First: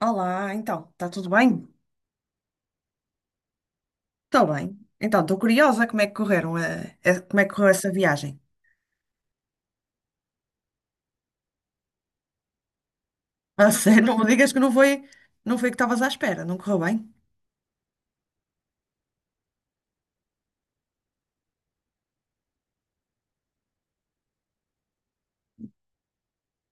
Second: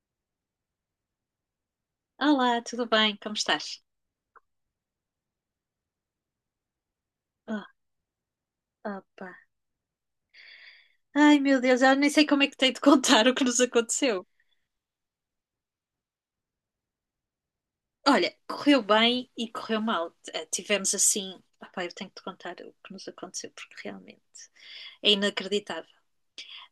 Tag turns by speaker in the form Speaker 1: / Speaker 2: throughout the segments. Speaker 1: Olá, então, está tudo bem?
Speaker 2: Olá, tudo bem? Como estás?
Speaker 1: Estou bem. Então, estou curiosa como é que como é que
Speaker 2: Oh,
Speaker 1: correu essa viagem.
Speaker 2: opa. Ai, meu Deus, eu nem sei como é que tenho de contar o que nos
Speaker 1: A sério, não
Speaker 2: aconteceu.
Speaker 1: me digas que não foi o que estavas à espera, não correu bem?
Speaker 2: Olha, correu bem e correu mal. Tivemos assim. Opa, eu tenho de contar o que nos aconteceu, porque realmente é inacreditável.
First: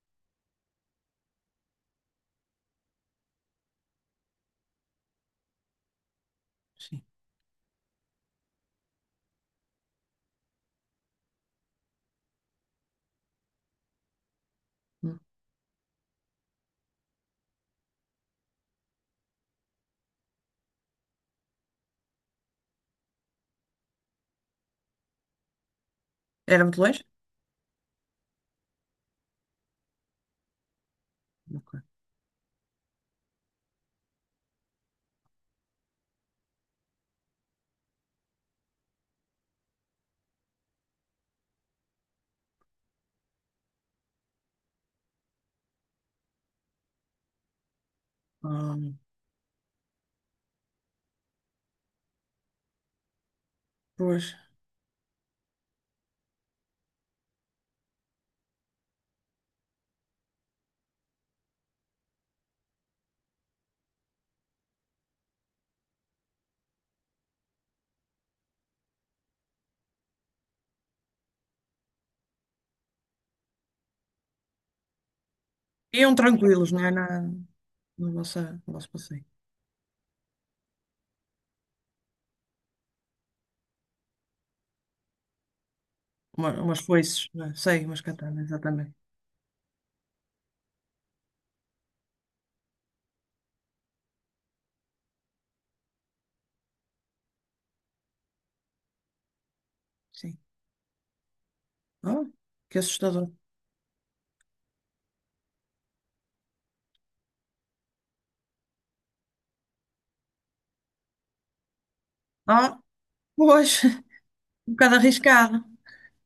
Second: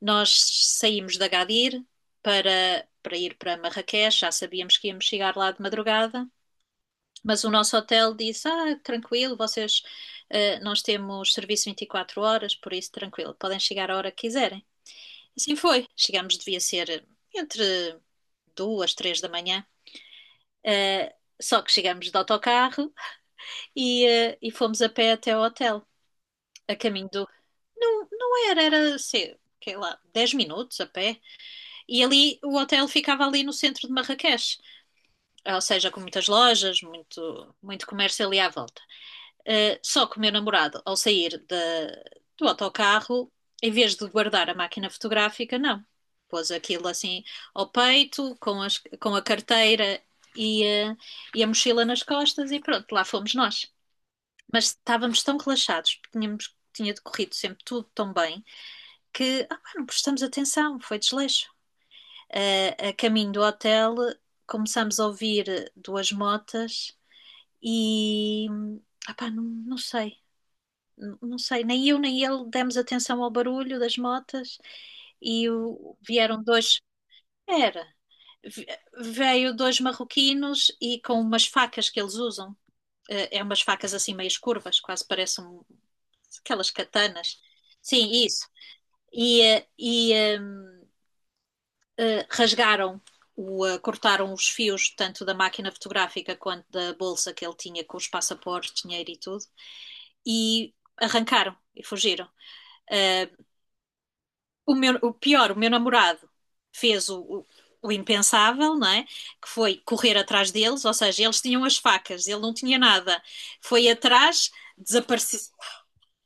Speaker 2: Nós saímos de Agadir para ir para Marrakech, já sabíamos que íamos chegar lá de madrugada,
Speaker 1: Sim.
Speaker 2: mas o nosso hotel disse: Ah, tranquilo, vocês, nós temos serviço 24 horas, por isso tranquilo, podem chegar a hora que quiserem.
Speaker 1: Hum.
Speaker 2: Assim foi. Chegámos, devia ser entre duas, três da manhã. Eh, só que chegámos de autocarro e fomos a pé até ao hotel.
Speaker 1: Era
Speaker 2: A
Speaker 1: muito longe?
Speaker 2: caminho do. Não, não era, sei lá, 10 minutos a pé.
Speaker 1: Ok.
Speaker 2: E ali o hotel ficava ali no centro de Marrakech. Ou seja, com muitas lojas, muito, muito comércio ali à volta. Só que o meu namorado, ao sair do autocarro, em vez de guardar a máquina fotográfica, não. Pôs aquilo assim ao peito, com, as-
Speaker 1: Hum,
Speaker 2: com a carteira e, uh, e a mochila nas costas e pronto, lá fomos nós.
Speaker 1: pois.
Speaker 2: Mas estávamos tão relaxados, porque tinha decorrido sempre tudo tão bem, que ah, pá, não prestamos atenção, foi desleixo. A caminho do hotel, começámos a ouvir duas motas e, ah, pá, não, não sei, nem eu nem ele demos atenção ao barulho das motas e
Speaker 1: Iam
Speaker 2: vieram
Speaker 1: tranquilos,
Speaker 2: dois,
Speaker 1: não é?
Speaker 2: era,
Speaker 1: Na nossa,
Speaker 2: ve-
Speaker 1: no nosso passeio.
Speaker 2: veio dois marroquinos e com umas facas que eles usam, é umas facas assim meias curvas, quase parecem aquelas
Speaker 1: Umas foices,
Speaker 2: katanas.
Speaker 1: não é? Sei, umas
Speaker 2: Sim,
Speaker 1: katanas,
Speaker 2: isso.
Speaker 1: exatamente.
Speaker 2: E, eh, e ehm, eh, rasgaram cortaram os fios tanto da máquina fotográfica quanto da bolsa que ele tinha com os passaportes, dinheiro e tudo
Speaker 1: Sim.
Speaker 2: e arrancaram e
Speaker 1: Ah,
Speaker 2: fugiram.
Speaker 1: que
Speaker 2: Eh,
Speaker 1: assustador.
Speaker 2: o meu, o pior, o meu namorado fez o impensável, não é? Que foi correr atrás deles, ou seja, eles tinham as facas, ele não
Speaker 1: Ah,
Speaker 2: tinha nada.
Speaker 1: pois,
Speaker 2: Foi atrás,
Speaker 1: um bocado
Speaker 2: desapareceu.
Speaker 1: arriscado.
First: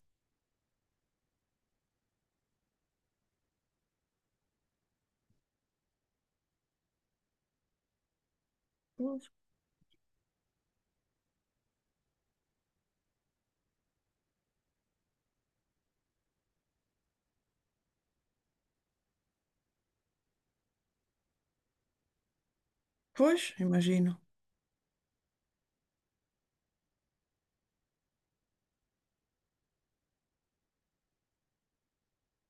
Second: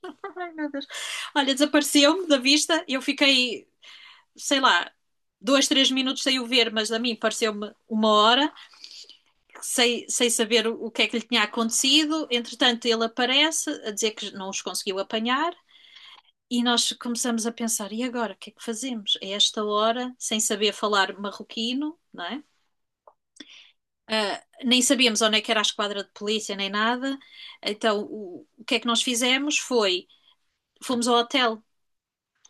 Speaker 2: Ai, meu Deus. Olha, desapareceu-me da vista, eu fiquei, sei lá, dois, três minutos sem o ver, mas a mim pareceu-me uma hora,
Speaker 1: Pois,
Speaker 2: sem saber o que é que lhe tinha acontecido. Entretanto, ele aparece a dizer que não os conseguiu apanhar. E nós começamos a pensar, e agora, o que é que fazemos? A esta hora, sem saber falar marroquino, não é?
Speaker 1: pois, imagino.
Speaker 2: Nem sabíamos onde é que era a esquadra de polícia, nem nada. Então, o que é que nós fizemos foi, fomos ao hotel,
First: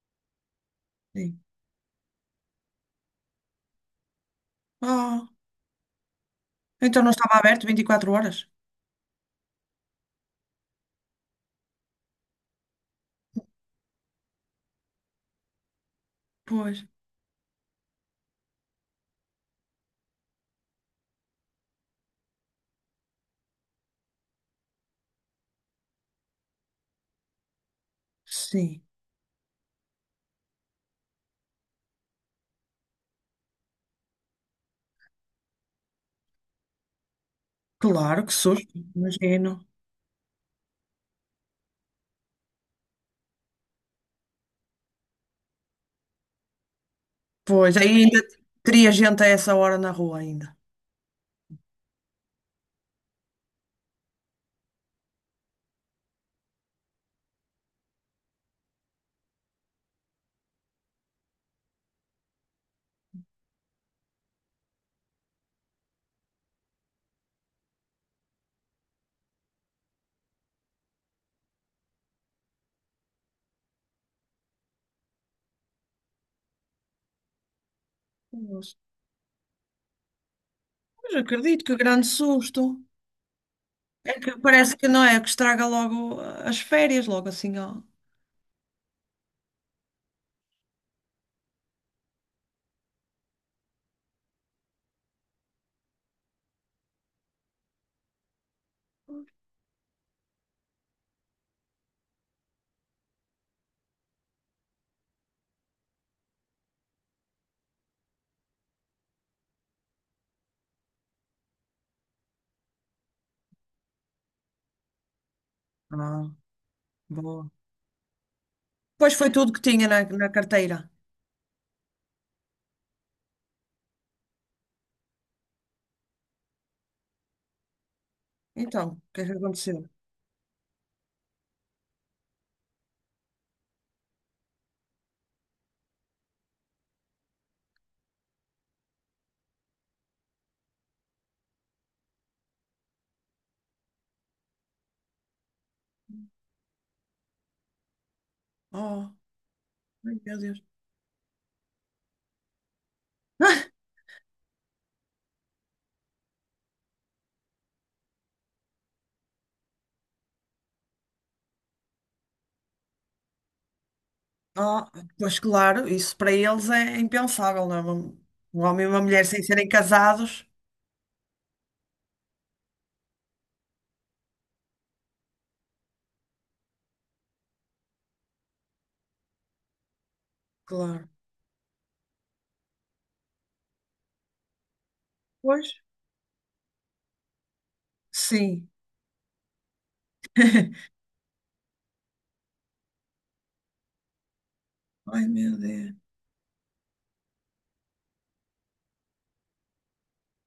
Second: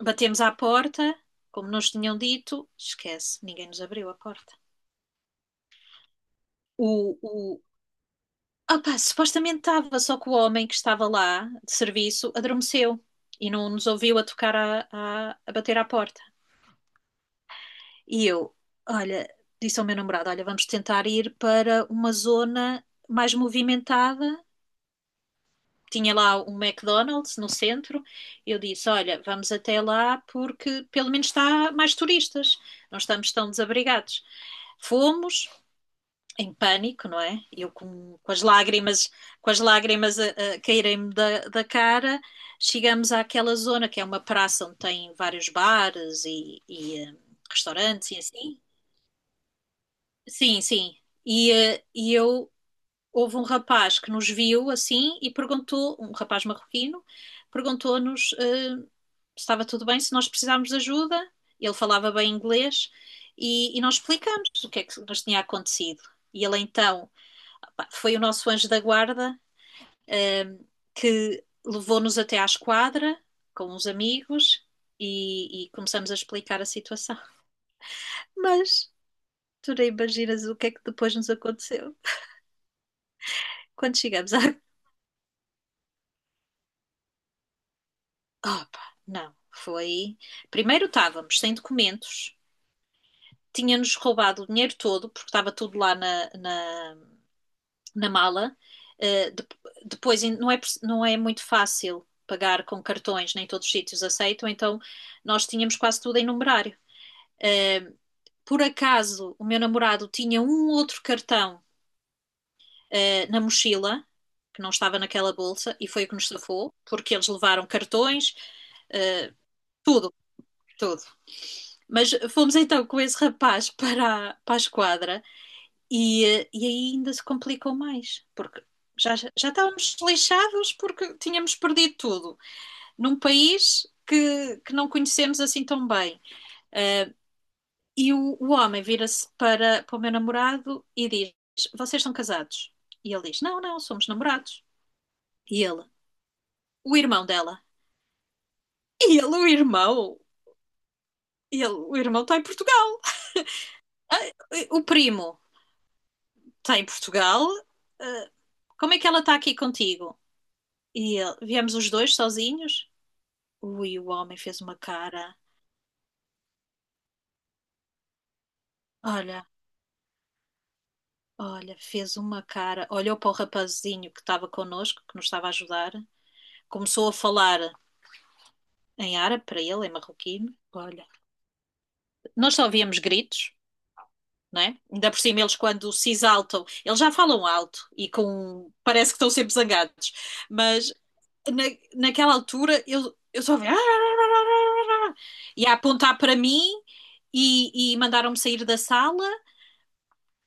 Speaker 2: batemos à porta,
Speaker 1: Sim.
Speaker 2: como nos tinham dito, esquece, ninguém nos abriu a porta.
Speaker 1: Ah, então não
Speaker 2: O,
Speaker 1: estava
Speaker 2: o,
Speaker 1: aberto 24 horas?
Speaker 2: opá, supostamente estava, só que o homem que estava lá, de serviço, adormeceu e não nos ouviu a tocar, a bater à porta.
Speaker 1: Pois,
Speaker 2: E eu, olha, disse ao meu namorado: olha, vamos tentar ir para uma zona mais movimentada. Tinha lá um McDonald's no centro. Eu
Speaker 1: sim,
Speaker 2: disse: olha, vamos até lá porque pelo menos está mais turistas, não estamos tão desabrigados. Fomos em pânico, não é? Eu com,
Speaker 1: claro
Speaker 2: com
Speaker 1: que
Speaker 2: as
Speaker 1: susto,
Speaker 2: lágrimas, com as
Speaker 1: imagino.
Speaker 2: lágrimas a caírem-me da cara. Chegamos àquela zona que é uma praça onde tem vários bares e
Speaker 1: Pois, aí
Speaker 2: restaurantes e
Speaker 1: ainda
Speaker 2: assim.
Speaker 1: teria gente a essa hora na rua ainda.
Speaker 2: Sim, sim. E eu houve um rapaz que nos viu assim e perguntou, um rapaz marroquino, perguntou-nos se estava tudo bem, se nós precisávamos de ajuda. Ele falava bem inglês e nós explicamos o que é que nos tinha acontecido. E ele então pá, foi o nosso anjo da guarda que levou-nos até à esquadra com uns amigos e começamos a explicar a situação.
Speaker 1: Pois,
Speaker 2: Mas tu nem imaginas o que é que
Speaker 1: mas
Speaker 2: depois nos
Speaker 1: acredito que
Speaker 2: aconteceu.
Speaker 1: grande susto.
Speaker 2: Quando
Speaker 1: É
Speaker 2: chegamos
Speaker 1: que
Speaker 2: à
Speaker 1: parece que não é, que estraga logo as férias, logo assim, ó.
Speaker 2: Opa, não. Foi. Primeiro estávamos sem documentos, tinha-nos roubado o dinheiro todo, porque estava tudo lá na mala. Uh, de- depois não é muito fácil pagar com cartões, nem todos os sítios aceitam, então nós tínhamos quase tudo em numerário. Uh, por acaso, o meu namorado tinha um outro cartão, na mochila, que não estava naquela bolsa, e foi o que nos
Speaker 1: Ah,
Speaker 2: safou, porque eles
Speaker 1: boa.
Speaker 2: levaram cartões,
Speaker 1: Pois foi tudo que tinha
Speaker 2: tudo,
Speaker 1: na carteira.
Speaker 2: tudo. Mas fomos então com esse rapaz para a esquadra e aí ainda se complicou mais, porque
Speaker 1: Então, o
Speaker 2: já,
Speaker 1: que é que
Speaker 2: já
Speaker 1: aconteceu?
Speaker 2: estávamos lixados porque tínhamos perdido tudo num país que não conhecemos assim tão bem. Ah, e o homem vira-se para o meu namorado e diz: Vocês são casados? E ele diz: Não, não, somos namorados. E ele: O irmão dela.
Speaker 1: Oh,
Speaker 2: E ele: O irmão?
Speaker 1: ai, meu Deus.
Speaker 2: E ele: O irmão está em Portugal. O primo está em Portugal. Ah, como é que ela está aqui contigo? E ele, viemos os dois sozinhos? Ui, o homem fez uma
Speaker 1: Oh,
Speaker 2: cara.
Speaker 1: pois claro, isso para eles é impensável, não é? Um homem e uma mulher sem
Speaker 2: Olha,
Speaker 1: serem casados.
Speaker 2: olha, fez uma cara. Olhou para o rapazinho que estava connosco, que nos estava a ajudar. Começou a falar em árabe para ele, em marroquino. Olha,
Speaker 1: Claro.
Speaker 2: nós só ovíamos gritos, não é? Ainda por cima, eles
Speaker 1: Pois,
Speaker 2: quando se exaltam, eles já falam alto e
Speaker 1: sim.
Speaker 2: com. Parece que estão sempre zangados, mas na, naquela altura eu só vi
Speaker 1: Ai, meu
Speaker 2: e a
Speaker 1: Deus.
Speaker 2: apontar para mim e mandaram-me sair da sala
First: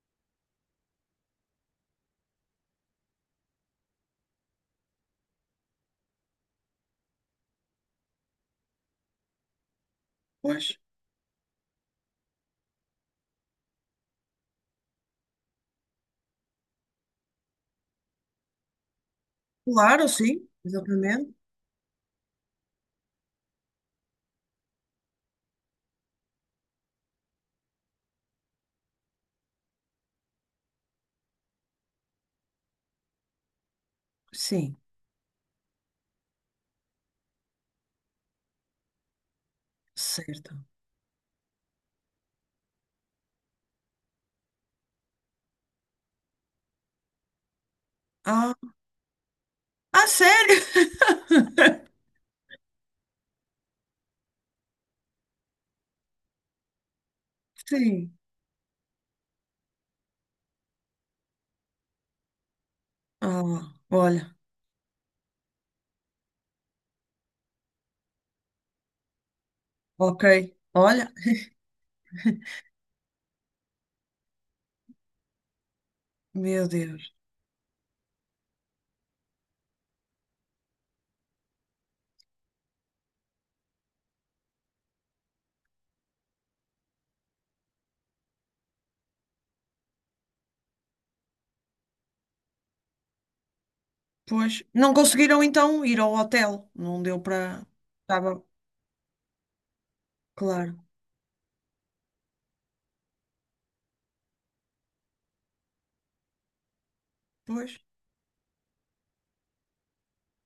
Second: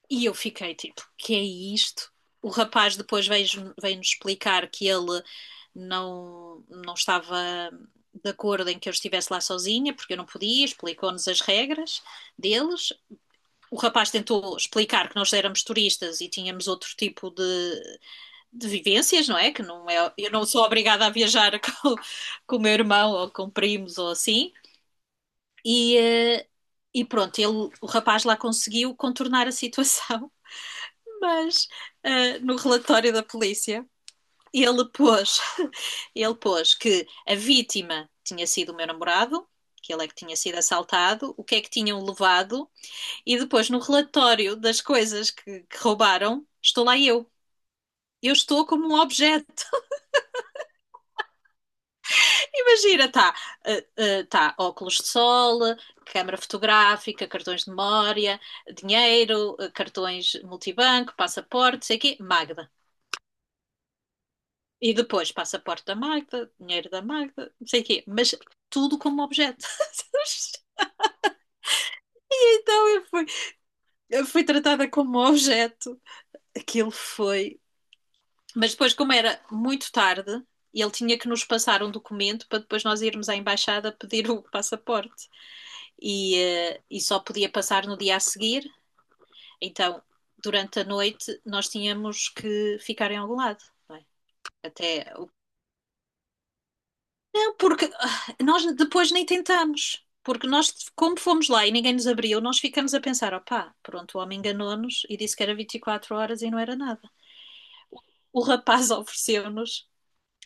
Speaker 2: e eu fiquei tipo, que é isto? O rapaz depois veio explicar que ele não estava de acordo em que eu estivesse lá sozinha, porque eu não
Speaker 1: Pois,
Speaker 2: podia, explicou-nos as regras deles. O rapaz tentou explicar que nós éramos turistas e tínhamos outro tipo de vivências, não é? Que não
Speaker 1: claro,
Speaker 2: é, eu não
Speaker 1: sim,
Speaker 2: sou obrigada a
Speaker 1: exatamente.
Speaker 2: viajar com o meu irmão ou com primos ou assim. E, eh, e pronto, ele, o rapaz lá conseguiu contornar a situação, mas no relatório da polícia
Speaker 1: Sim,
Speaker 2: ele pôs, que a vítima tinha sido o meu namorado, que ele é que tinha sido
Speaker 1: certo.
Speaker 2: assaltado, o que é que tinham levado, e depois no relatório das coisas que roubaram, estou lá eu. Eu
Speaker 1: Ah,
Speaker 2: estou como um objeto.
Speaker 1: ah, sério?
Speaker 2: Imagina, tá óculos de sol, câmara fotográfica, cartões de
Speaker 1: Sim.
Speaker 2: memória, dinheiro, cartões multibanco, passaporte, não sei o quê, Magda.
Speaker 1: Ah, olha.
Speaker 2: E depois passaporte da Magda, dinheiro da Magda, não sei o quê, mas tudo como objeto.
Speaker 1: Ok. Olha,
Speaker 2: E então eu fui tratada como objeto.
Speaker 1: meu
Speaker 2: Aquilo
Speaker 1: Deus.
Speaker 2: foi. Mas depois, como era muito tarde, ele tinha que nos passar um documento para depois nós irmos à embaixada pedir o passaporte. E só podia passar no dia a seguir. Então, durante a noite, nós tínhamos que ficar em algum lado. Não é?
Speaker 1: Pois, não
Speaker 2: Até.
Speaker 1: conseguiram então ir ao hotel. Não deu
Speaker 2: Não,
Speaker 1: para.
Speaker 2: porque ah,
Speaker 1: Estava,
Speaker 2: nós depois nem tentamos. Porque nós,
Speaker 1: claro.
Speaker 2: como fomos lá e ninguém nos abriu, nós ficamos a pensar: opá, pronto, o homem enganou-nos e disse que era 24 horas e não era nada.
Speaker 1: Pois.
Speaker 2: O rapaz ofereceu-nos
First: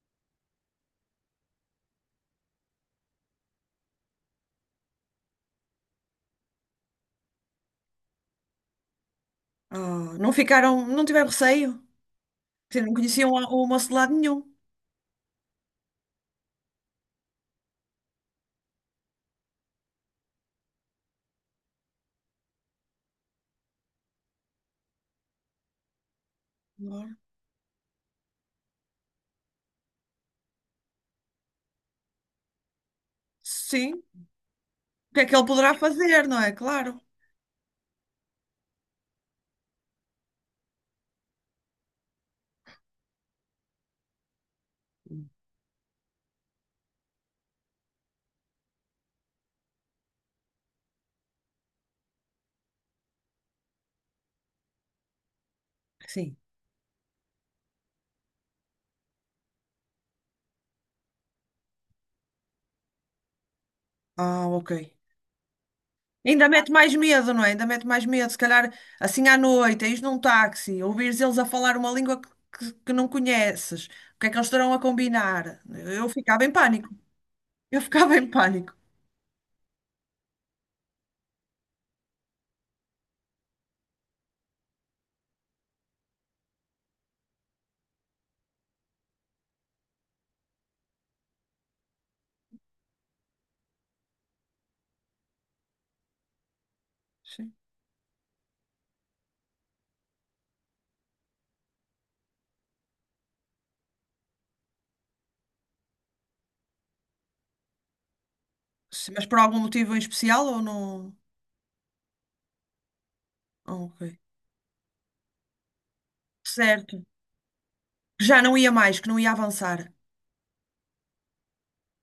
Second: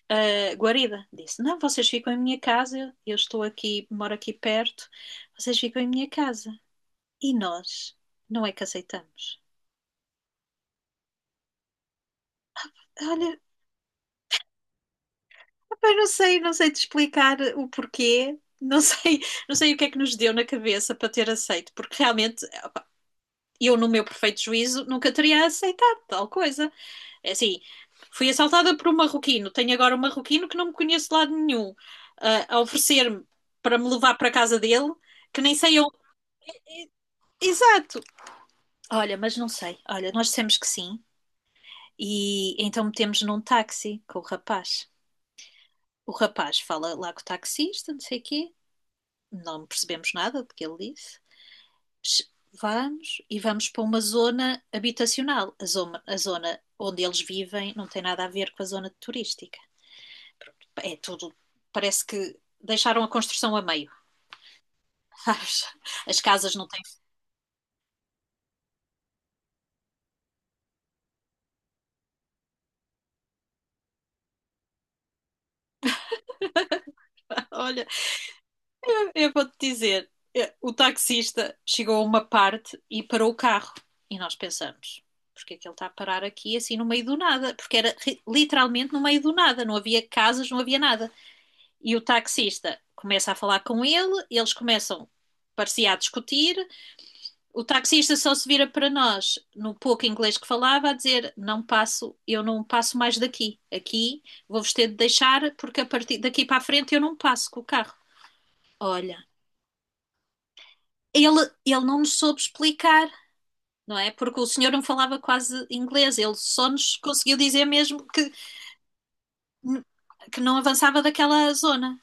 Speaker 2: guarida. Disse: não, vocês ficam em minha casa, eu estou aqui, moro aqui perto, vocês ficam em minha casa. E nós não é que aceitamos.
Speaker 1: Ah, não ficaram, não tiveram receio. Porque não conheciam
Speaker 2: Olha,
Speaker 1: o moço de lado nenhum.
Speaker 2: mas não sei, não sei te explicar o porquê. Não sei, não sei o que é que nos deu na cabeça para ter aceito, porque realmente eu, no meu perfeito juízo, nunca teria aceitado tal coisa.
Speaker 1: Claro.
Speaker 2: É assim, fui assaltada por um marroquino, tenho agora um marroquino que não me conheço de lado nenhum, ah, a oferecer-me para me
Speaker 1: Sim.
Speaker 2: levar para a casa dele,
Speaker 1: O que é que
Speaker 2: que
Speaker 1: ele
Speaker 2: nem
Speaker 1: poderá
Speaker 2: sei eu.
Speaker 1: fazer, não é? Claro.
Speaker 2: Exato! Olha, mas não sei. Olha, nós dissemos que sim, e então metemos num táxi com o rapaz. O rapaz fala lá com o taxista, não sei o quê. Não percebemos nada do que ele disse. Vamos e vamos para uma zona habitacional. A zona, a
Speaker 1: Sim.
Speaker 2: zona onde eles vivem não tem nada a ver com a zona turística. É tudo. Parece que deixaram a construção a meio.
Speaker 1: Ah, ok.
Speaker 2: As, as
Speaker 1: Ainda
Speaker 2: casas não
Speaker 1: mete
Speaker 2: têm.
Speaker 1: mais medo, não é? Ainda mete mais medo. Se calhar, assim à noite, ires num táxi, ouvires eles a falar uma língua que não conheces. O que é que eles estarão a combinar? Eu ficava em pânico. Eu
Speaker 2: Olha,
Speaker 1: ficava em pânico.
Speaker 2: eu vou-te dizer: o taxista chegou a uma parte e parou o carro. E nós pensamos: porque é que ele está a parar aqui assim no meio do nada? Porque era literalmente no meio do nada, não havia casas, não havia nada. E o taxista começa a falar com ele, eles começam, parecia, a discutir.
Speaker 1: Sim.
Speaker 2: O taxista só se vira para nós, no pouco inglês que falava, a dizer: Não passo, eu não passo mais daqui. Aqui vou-vos ter de deixar, porque a partir daqui para a frente eu não passo com o carro. Olha,
Speaker 1: Mas por algum motivo em especial ou não?
Speaker 2: ele, ele não nos soube explicar.
Speaker 1: Ah,
Speaker 2: Não
Speaker 1: ok.
Speaker 2: é? Porque o senhor não falava quase inglês, ele só nos
Speaker 1: Certo.
Speaker 2: conseguiu dizer mesmo
Speaker 1: Que
Speaker 2: que,
Speaker 1: já não ia mais, que não ia avançar.
Speaker 2: não avançava daquela zona.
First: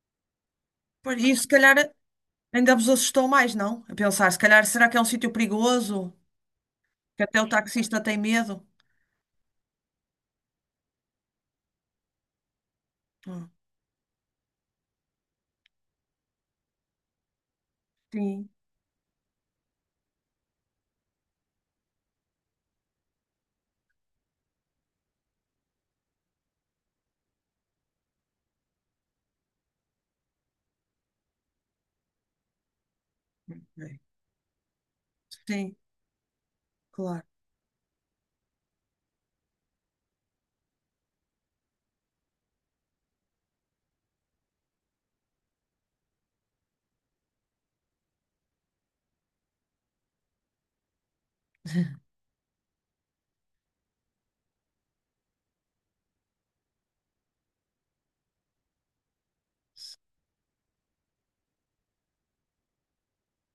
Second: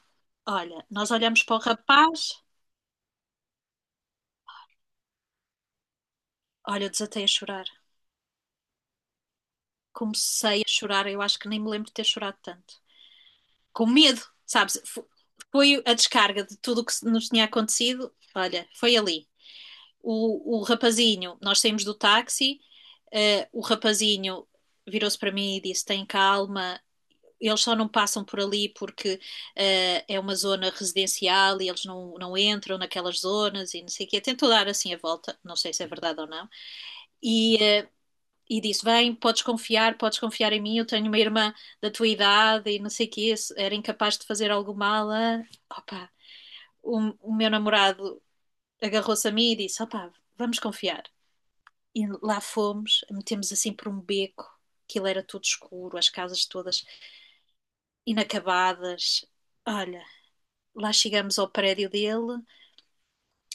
Speaker 2: Olha, nós
Speaker 1: Pois, e
Speaker 2: olhamos
Speaker 1: se
Speaker 2: para o
Speaker 1: calhar
Speaker 2: rapaz,
Speaker 1: ainda vos assustou mais, não? A pensar, se calhar, será que é um sítio perigoso?
Speaker 2: olha, eu
Speaker 1: Que
Speaker 2: desatei a
Speaker 1: até o
Speaker 2: chorar.
Speaker 1: taxista tem medo?
Speaker 2: Comecei a chorar, eu acho que nem me lembro de ter chorado tanto.
Speaker 1: Ah,
Speaker 2: Com medo, sabes? Foi a descarga de tudo o que nos tinha acontecido.
Speaker 1: sim.
Speaker 2: Olha, foi ali. O rapazinho, nós saímos do táxi, o rapazinho virou-se para mim e disse: tem calma, eles só não passam por ali porque é uma zona residencial e eles não entram naquelas zonas e não
Speaker 1: Ok.
Speaker 2: sei o quê. Tentou dar assim a volta, não sei
Speaker 1: Sim,
Speaker 2: se é verdade ou não.
Speaker 1: claro.
Speaker 2: E e disse: Vem, podes confiar em mim. Eu tenho uma irmã da tua idade e não sei o que, era incapaz de fazer algo mal. Ah. Opa, o, o meu namorado agarrou-se a mim e disse: Opa, vamos confiar. E lá fomos, metemos assim por um beco, aquilo era tudo escuro, as casas todas inacabadas. Olha, lá chegamos ao prédio dele.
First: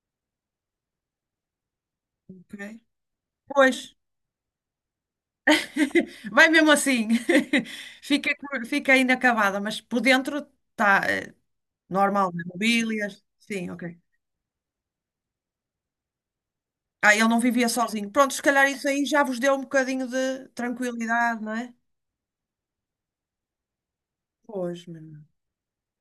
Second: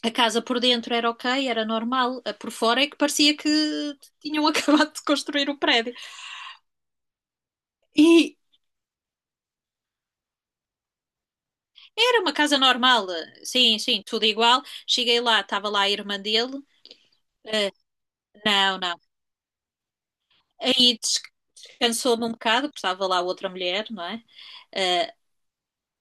Speaker 2: A casa por dentro era ok, era normal. A por
Speaker 1: Ok.
Speaker 2: fora é que parecia que
Speaker 1: Pois,
Speaker 2: tinham acabado de construir o prédio.
Speaker 1: vai mesmo assim.
Speaker 2: E
Speaker 1: Fica inacabada, mas por dentro está
Speaker 2: era
Speaker 1: normal,
Speaker 2: uma
Speaker 1: né?
Speaker 2: casa normal,
Speaker 1: Mobílias. Sim,
Speaker 2: sim,
Speaker 1: ok.
Speaker 2: sim, tudo igual. Cheguei lá, estava lá a irmã dele.
Speaker 1: Ah, ele não vivia
Speaker 2: Eh,
Speaker 1: sozinho. Pronto, se calhar
Speaker 2: não,
Speaker 1: isso
Speaker 2: não.
Speaker 1: aí já vos deu um bocadinho de
Speaker 2: Aí
Speaker 1: tranquilidade, não é?
Speaker 2: descansou-me um bocado, porque estava lá outra mulher, não é?
Speaker 1: Pois,
Speaker 2: Eh,
Speaker 1: menina.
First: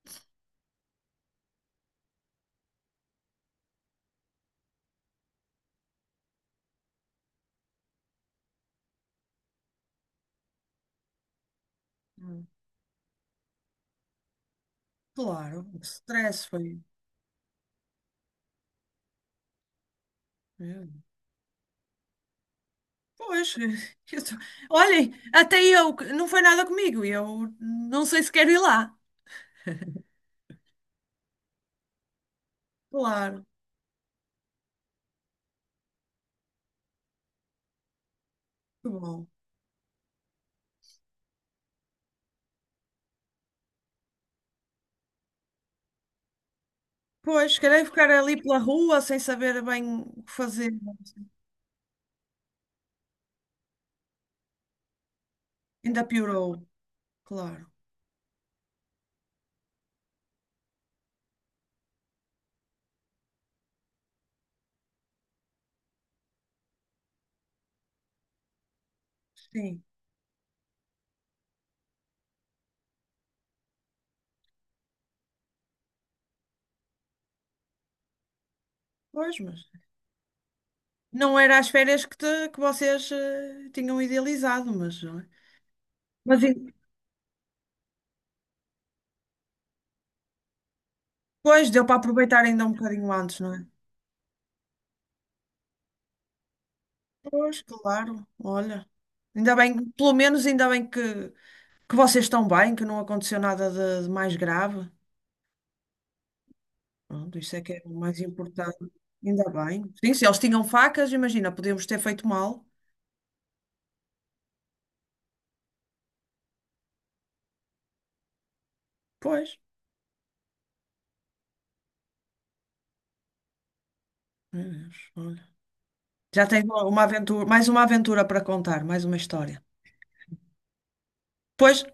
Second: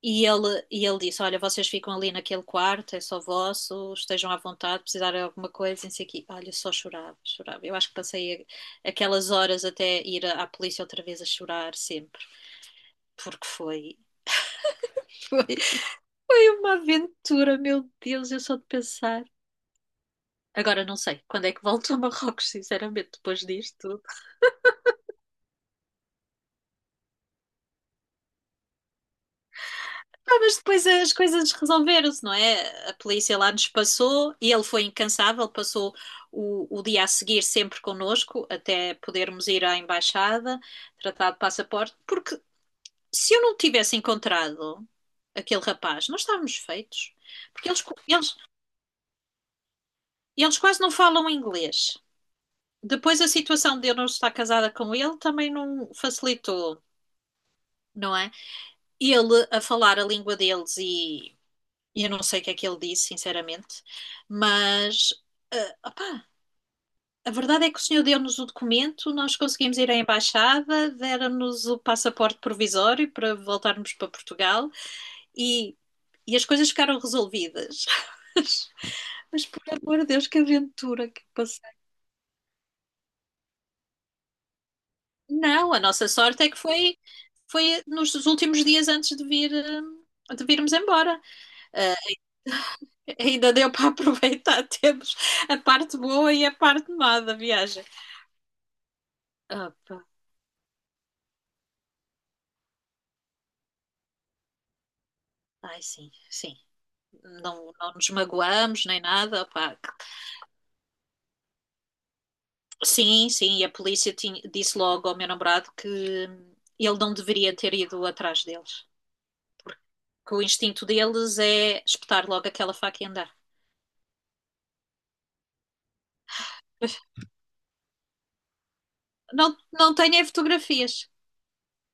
Speaker 2: e ele disse: Olha, vocês ficam ali naquele quarto, é só vosso, estejam à vontade, precisarem de alguma coisa, não sei o quê. Olha, só chorava, chorava. Eu acho que passei aquelas horas até ir à, à polícia outra vez a chorar sempre,
Speaker 1: Hum,
Speaker 2: porque foi, foi,
Speaker 1: Claro, o stress
Speaker 2: foi uma
Speaker 1: foi.
Speaker 2: aventura, meu Deus, eu só de pensar. Agora
Speaker 1: Meu.
Speaker 2: não
Speaker 1: Deus.
Speaker 2: sei quando é que volto a Marrocos, sinceramente, depois
Speaker 1: Pois,
Speaker 2: disto tudo.
Speaker 1: eu tô- olhem, até eu, que não foi nada comigo, e eu não sei se quero ir lá.
Speaker 2: Ah, mas depois as coisas resolveram-se, não é? A polícia
Speaker 1: Claro,
Speaker 2: lá nos passou e ele foi incansável, passou o dia a seguir sempre connosco,
Speaker 1: que
Speaker 2: até
Speaker 1: bom.
Speaker 2: podermos ir à embaixada, tratar de passaporte, porque se eu não tivesse encontrado aquele rapaz, nós estávamos feitos.
Speaker 1: Pois,
Speaker 2: Porque eles,
Speaker 1: querer ficar
Speaker 2: eles,
Speaker 1: ali pela rua sem saber bem o que
Speaker 2: eles
Speaker 1: fazer,
Speaker 2: quase não
Speaker 1: não sei.
Speaker 2: falam inglês. Depois a situação de eu não estar casada com ele também não
Speaker 1: Ainda piorou,
Speaker 2: facilitou,
Speaker 1: claro.
Speaker 2: não é? Ele a falar a língua deles e eu não sei o que é que ele disse, sinceramente, mas a verdade é que o senhor deu-nos o documento, nós conseguimos
Speaker 1: Sim,
Speaker 2: ir à embaixada, deram-nos o passaporte provisório para voltarmos para Portugal e, e as coisas ficaram resolvidas.
Speaker 1: pois,
Speaker 2: Mas
Speaker 1: mas
Speaker 2: por amor de Deus, que aventura que
Speaker 1: não era as
Speaker 2: passei.
Speaker 1: férias que vocês tinham idealizado, mas, não é?
Speaker 2: Não, a nossa
Speaker 1: Mas
Speaker 2: sorte é que foi, foi nos últimos dias antes de vir, de virmos embora.
Speaker 1: pois, deu para aproveitar ainda um bocadinho antes,
Speaker 2: Ainda
Speaker 1: não é?
Speaker 2: deu para aproveitar. Temos a parte boa e a parte má da
Speaker 1: Pois,
Speaker 2: viagem.
Speaker 1: claro, olha. Ainda bem,
Speaker 2: Opa.
Speaker 1: pelo menos ainda que vocês estão bem, que não aconteceu nada de mais grave.
Speaker 2: Ai, sim, sim.
Speaker 1: Pronto, isso é
Speaker 2: Não,
Speaker 1: que é
Speaker 2: não
Speaker 1: o
Speaker 2: nos
Speaker 1: mais importante.
Speaker 2: magoamos nem nada.
Speaker 1: Ainda
Speaker 2: Opa.
Speaker 1: bem. Sim, se eles tinham facas, imagina, podíamos ter feito mal.
Speaker 2: Sim, sim. E a polícia disse logo ao meu namorado que ele não deveria ter ido atrás deles.
Speaker 1: Pois,
Speaker 2: Que o instinto deles é espetar logo aquela faca e andar.
Speaker 1: meu Deus, olha. Já tens uma aventura, mais uma aventura para contar, mais uma
Speaker 2: Não,
Speaker 1: história.
Speaker 2: não tenho é fotografias.
Speaker 1: Pois,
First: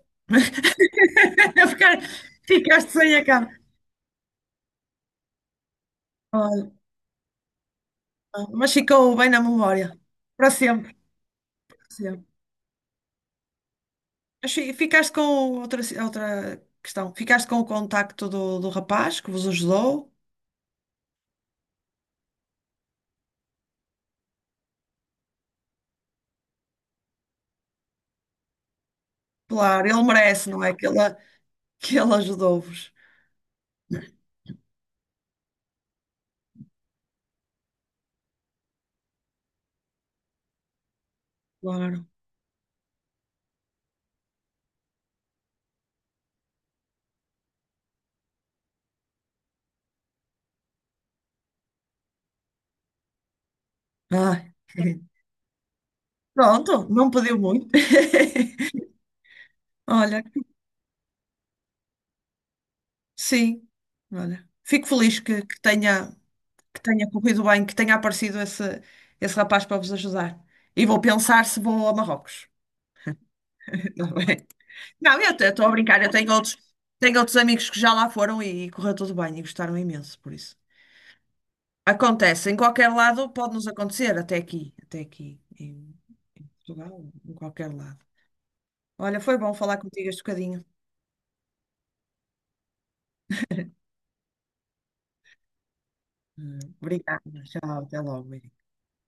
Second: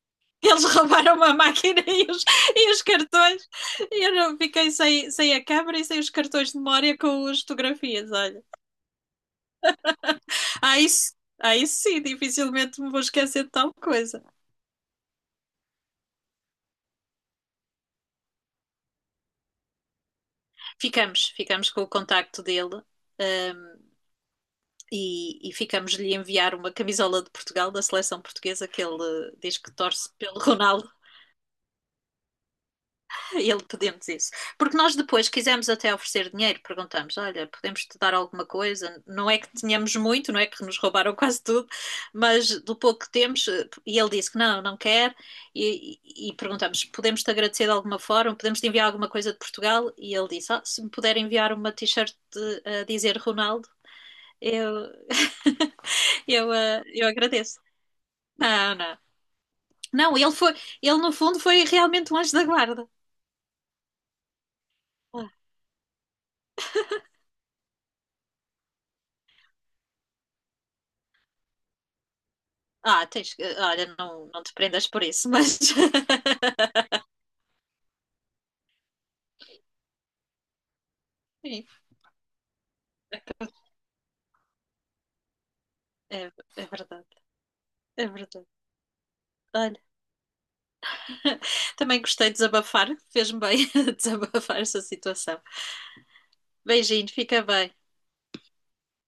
Speaker 2: Eles roubaram a máquina
Speaker 1: Ficar-
Speaker 2: e os
Speaker 1: ficaste sem a cara.
Speaker 2: cartões. E eu não fiquei sem a câmera e sem os cartões de
Speaker 1: Olha,
Speaker 2: memória com as fotografias, olha.
Speaker 1: mas ficou bem na memória. Para
Speaker 2: Aí,
Speaker 1: sempre.
Speaker 2: s- aí
Speaker 1: Para
Speaker 2: sim,
Speaker 1: sempre.
Speaker 2: dificilmente me vou esquecer de tal coisa.
Speaker 1: Mas ficaste com outra questão. Ficaste com o contacto do rapaz que vos ajudou?
Speaker 2: Ficamos, ficamos com o contacto dele, ahm, e ficamos-lhe enviar uma camisola de Portugal, da seleção portuguesa, que ele diz que
Speaker 1: Claro, ele
Speaker 2: torce pelo
Speaker 1: merece, não é?
Speaker 2: Ronaldo.
Speaker 1: Que ele ajudou-vos.
Speaker 2: Ele pedimos isso. Porque nós depois quisemos até oferecer dinheiro, perguntamos: olha, podemos te dar alguma coisa? Não é que tínhamos muito, não é que nos roubaram quase tudo,
Speaker 1: Claro.
Speaker 2: mas do pouco que temos, e ele disse que não, não quer. E perguntamos: podemos te agradecer de alguma forma? Podemos te enviar alguma coisa de Portugal? E ele disse: ah, se me puder enviar uma t-shirt a dizer Ronaldo,
Speaker 1: Ai.
Speaker 2: eu,
Speaker 1: Pronto,
Speaker 2: eu
Speaker 1: não pediu
Speaker 2: agradeço.
Speaker 1: muito.
Speaker 2: Não, não. Não,
Speaker 1: Olha,
Speaker 2: ele foi, ele no fundo foi realmente um anjo da guarda.
Speaker 1: sim. Olha, fico feliz que tenha corrido bem, que tenha aparecido esse, esse rapaz para vos ajudar. E vou pensar se vou a Marrocos.
Speaker 2: Ah, tens que. Olha,
Speaker 1: Tá
Speaker 2: não, não
Speaker 1: bem.
Speaker 2: te prendas por
Speaker 1: Não,
Speaker 2: isso,
Speaker 1: eu
Speaker 2: mas.
Speaker 1: estou a brincar. Eu tenho outros amigos que já lá foram e correu tudo bem e gostaram imenso, por isso.
Speaker 2: Sim,
Speaker 1: Acontece, em qualquer lado pode-nos acontecer, até aqui, em,
Speaker 2: é,
Speaker 1: em
Speaker 2: é
Speaker 1: Portugal,
Speaker 2: verdade,
Speaker 1: em qualquer lado.
Speaker 2: é verdade.
Speaker 1: Olha, foi bom
Speaker 2: Olha,
Speaker 1: falar contigo este bocadinho.
Speaker 2: também gostei de desabafar, fez-me bem desabafar essa situação. Beijinho,
Speaker 1: Obrigada,
Speaker 2: fica bem.
Speaker 1: tchau, até logo.